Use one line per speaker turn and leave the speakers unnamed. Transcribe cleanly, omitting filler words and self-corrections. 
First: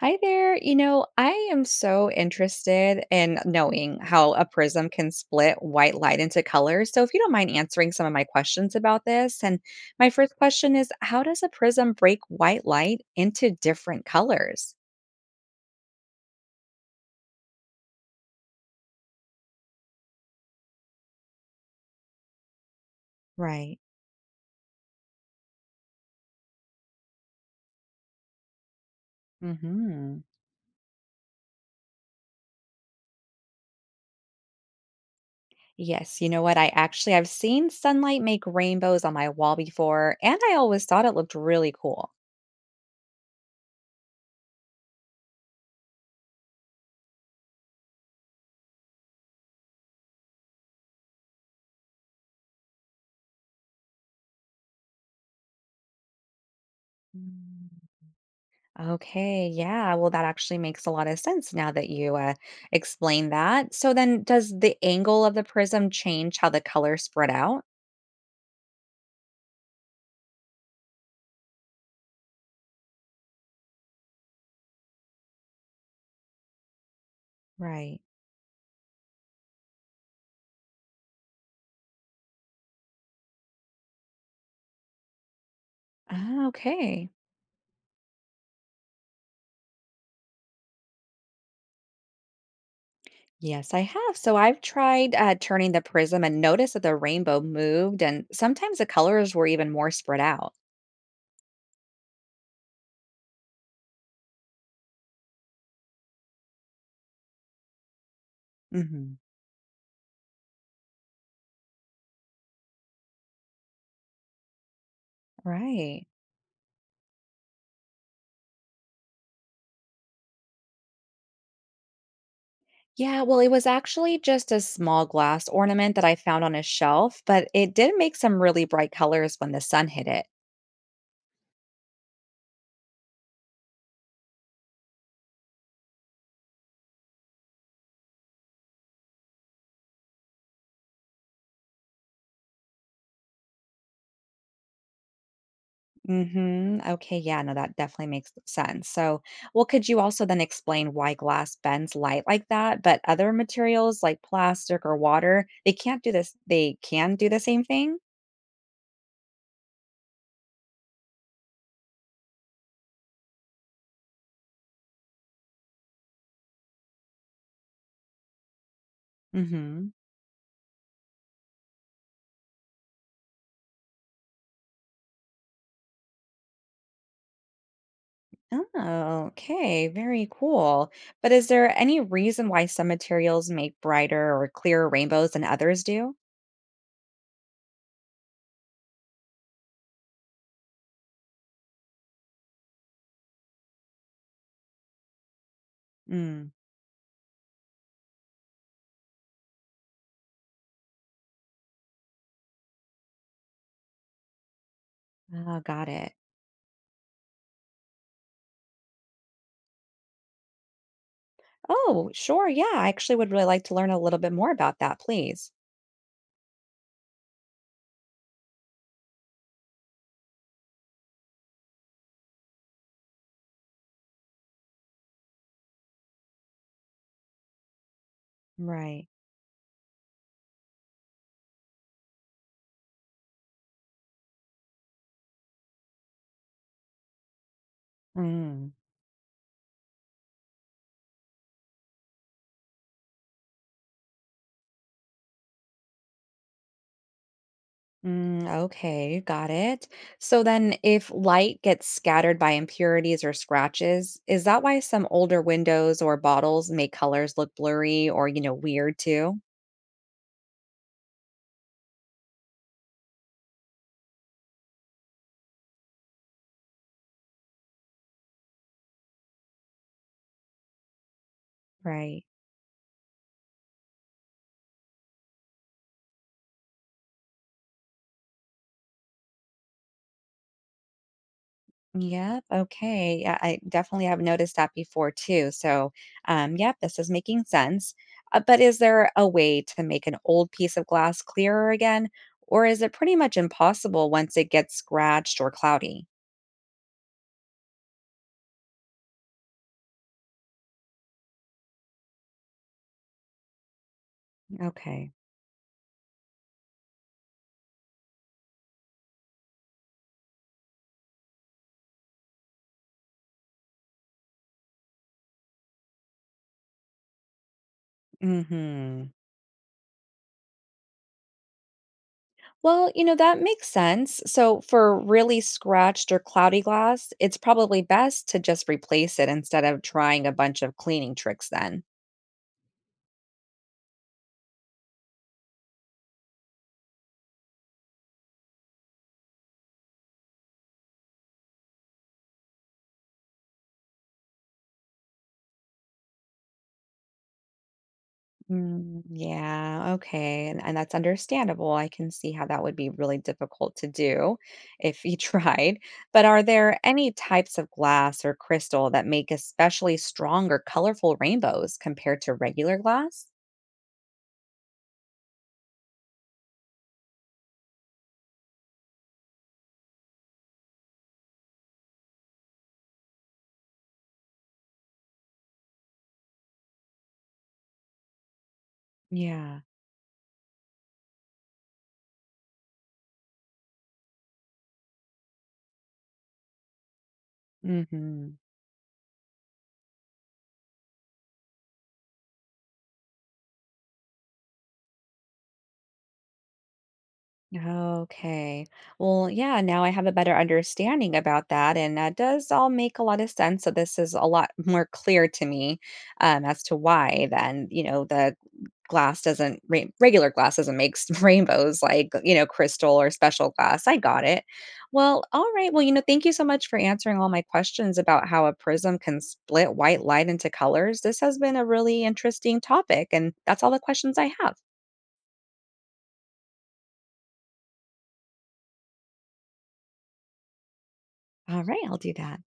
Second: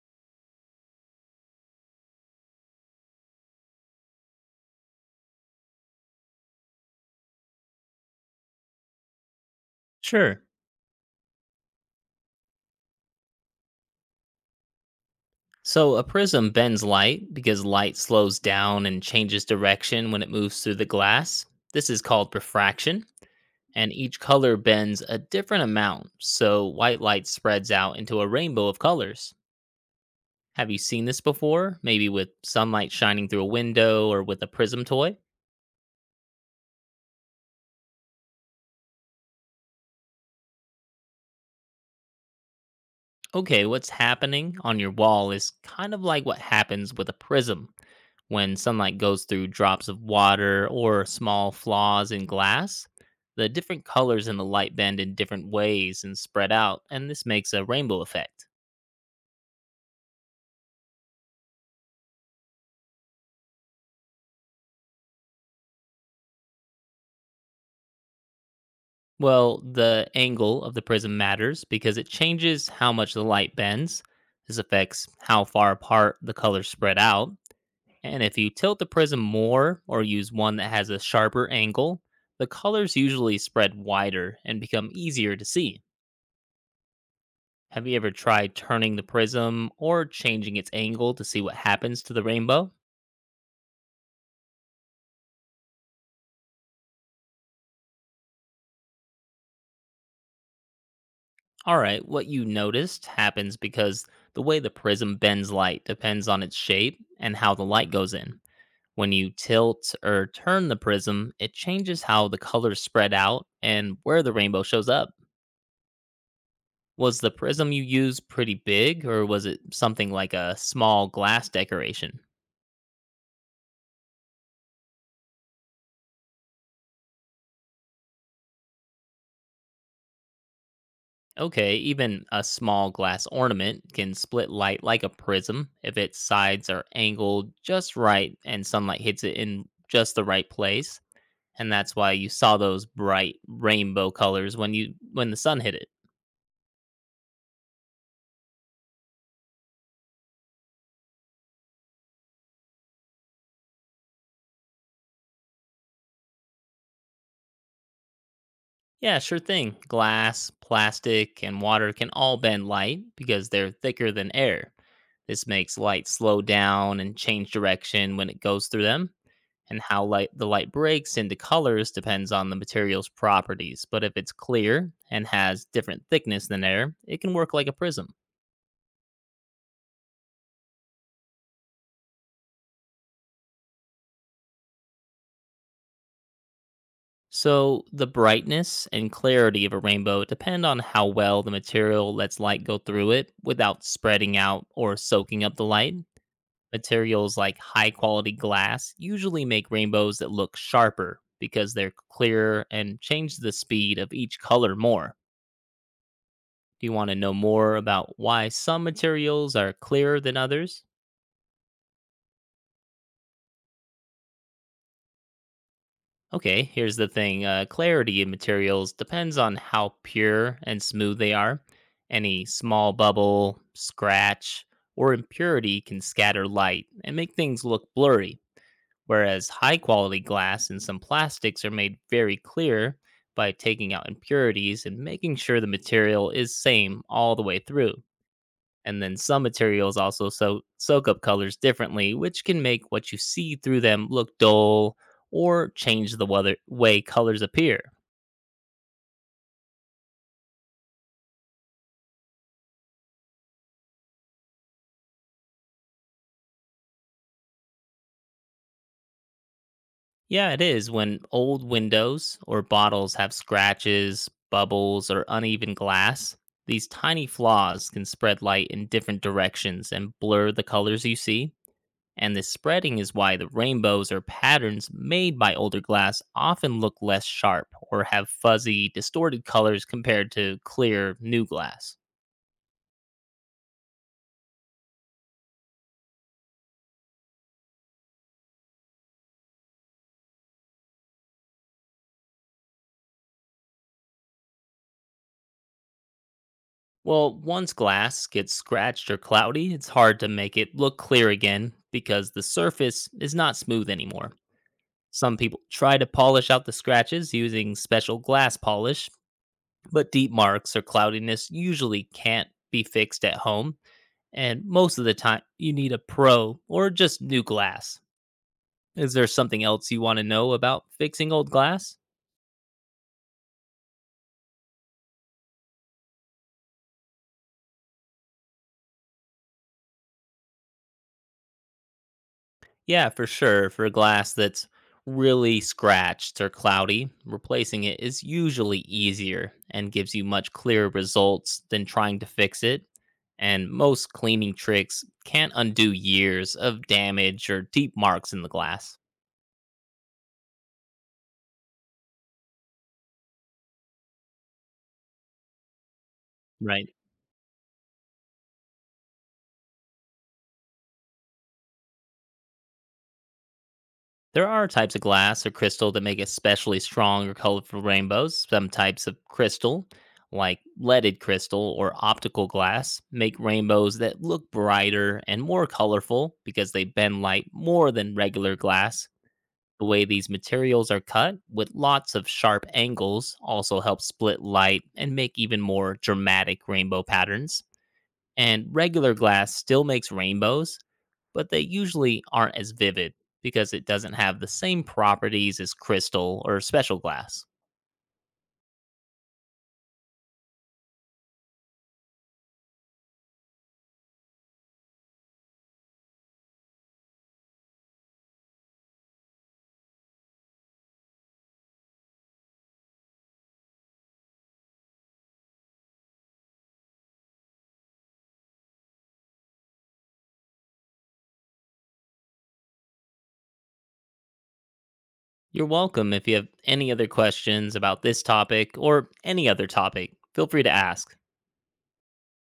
Hi there. You know, I am so interested in knowing how a prism can split white light into colors. So, if you don't mind answering some of my questions about this, and my first
Sure.
question is how does a prism break white light into different colors?
So a prism bends light because light slows down and changes direction when it moves through the glass. This is called refraction,
Right.
and each color bends a different amount, so white light spreads out into a rainbow of colors.
Hmm.
Have you seen this before? Maybe with sunlight shining through a window or with a prism toy?
Yes, you know what? I've seen sunlight make rainbows on my wall before, and I always thought it looked really cool.
Okay, what's happening on your wall is kind of like what happens with a prism. When sunlight goes through drops of water or small flaws in glass, the different colors in the light bend in different ways and spread out, and this makes a rainbow effect.
Okay, yeah. Well, that actually makes a lot of sense now that you explain that. So then, does the angle of the prism change how the colors spread out?
Well, the angle of the prism matters because it changes how much the light bends. This affects how far apart the colors spread out.
Right.
And if you tilt the prism more or use one that has a sharper angle, the colors usually spread wider and become easier to see.
Ah, okay.
Have you ever tried turning the prism or changing its angle to see what happens to the rainbow?
Yes, I have. So I've tried turning the prism and noticed that the rainbow moved, and sometimes the colors were even more spread out.
All right, what you noticed happens because the way the prism bends light depends on its shape and how the light goes in. When
Hmm.
you tilt or turn the prism, it changes how the colors spread out and where the rainbow shows up.
Right.
Was the prism you used pretty big, or was it something like a small glass decoration?
Yeah, well, it was actually just a small glass ornament that I found on a shelf, but it did make some really bright colors when the sun hit it.
Okay, even a small glass ornament can split light like a prism if its sides are angled just right and sunlight hits it in just the right place. And that's why you saw those bright rainbow colors when the sun hit it.
Hmm. Okay, yeah, no, that definitely makes sense. So, well, could you also then explain why glass bends light like that, but other materials like plastic or water, they can't do this, they can do the same thing?
Yeah, sure thing. Glass, plastic, and water can all bend light because they're thicker than air. This makes light slow down and change direction when it goes through them. And
Hmm.
how light the light breaks into colors depends on the material's properties. But if it's clear and has different thickness than air, it can work like a prism.
Oh, okay, very cool. But is there any reason why some materials make brighter or clearer rainbows than others do?
So the brightness and clarity of a rainbow depend on how well the material lets light go through it without spreading out or soaking up the light.
Mm.
Materials like high quality glass usually make rainbows that look sharper because they're clearer and change the speed of each color more.
Oh, got it.
Do you want to know more about why some materials are clearer than others?
Oh, sure. Yeah, I actually would really like to learn a little bit more about that, please.
Okay, here's the thing, clarity in materials depends on how pure and smooth they are. Any small bubble, scratch, or impurity can scatter light and make things look blurry,
Right.
whereas high quality glass and some plastics are made very clear by taking out impurities and making sure the material is same all the way through.
Mm.
And then some materials also soak up colors differently, which can make what you see through them look dull or change the way colors appear.
Mm, okay, got it. So then, if light gets scattered by impurities or scratches, is that why some older windows or bottles make colors look blurry or, weird too?
Yeah, it is. When old windows or bottles have scratches, bubbles, or uneven glass, these tiny flaws can spread light in different directions and blur the colors you see,
Right.
and this spreading is why the rainbows or patterns made by older glass often look less sharp or have fuzzy, distorted colors compared to clear, new glass.
Yep. Okay. Yeah, I definitely have noticed that before too. So, yep, this is making sense. But is there a way to make an old piece of glass clearer again, or is it pretty much impossible once it gets scratched or cloudy?
Well, once glass gets scratched or cloudy, it's hard to make it look clear again because the surface is not smooth anymore.
Okay.
Some people try to polish out the scratches using special glass polish, but deep marks or cloudiness usually can't be fixed at home, and most of the time you need a pro or just new glass.
Mm-hmm.
Is there something else you want to know about fixing old glass?
Well, that makes sense. So, for really scratched or cloudy glass, it's probably best to just replace it instead of trying a bunch of cleaning tricks then.
Yeah, for sure. For glass that's really scratched or cloudy, replacing it is usually easier and gives you much clearer results than trying to fix it. And most cleaning tricks can't undo years of damage or deep marks in the glass.
Mm, yeah, okay. And that's understandable. I can see how that would be really difficult to do if you tried. But are there
Right.
any types of glass or crystal that make especially strong or colorful rainbows compared to regular glass?
There are types of glass or crystal that make especially strong or colorful rainbows. Some types of crystal, like leaded crystal or optical glass, make rainbows that look brighter and more colorful because they bend light more than regular glass.
Yeah.
The way these materials are cut with lots of sharp angles also helps split light and make even more dramatic rainbow patterns,
Mm-hmm.
and regular glass still makes rainbows, but they usually aren't as vivid because it doesn't have the same properties as crystal or special glass.
Okay. Well, yeah, now I have a better understanding about that. And that does all make a lot of sense. So this is a lot more clear to me as to why then, the glass doesn't rain regular glass doesn't make s rainbows like, you know, crystal or special glass. I got it. Well, all right. Well, thank you so much for answering all my questions about how a prism can split white light into colors. This has been a really interesting topic, and that's all the questions I have.
You're welcome. If you have any other questions about this topic or any other topic, feel free to ask.
All right, I'll do that.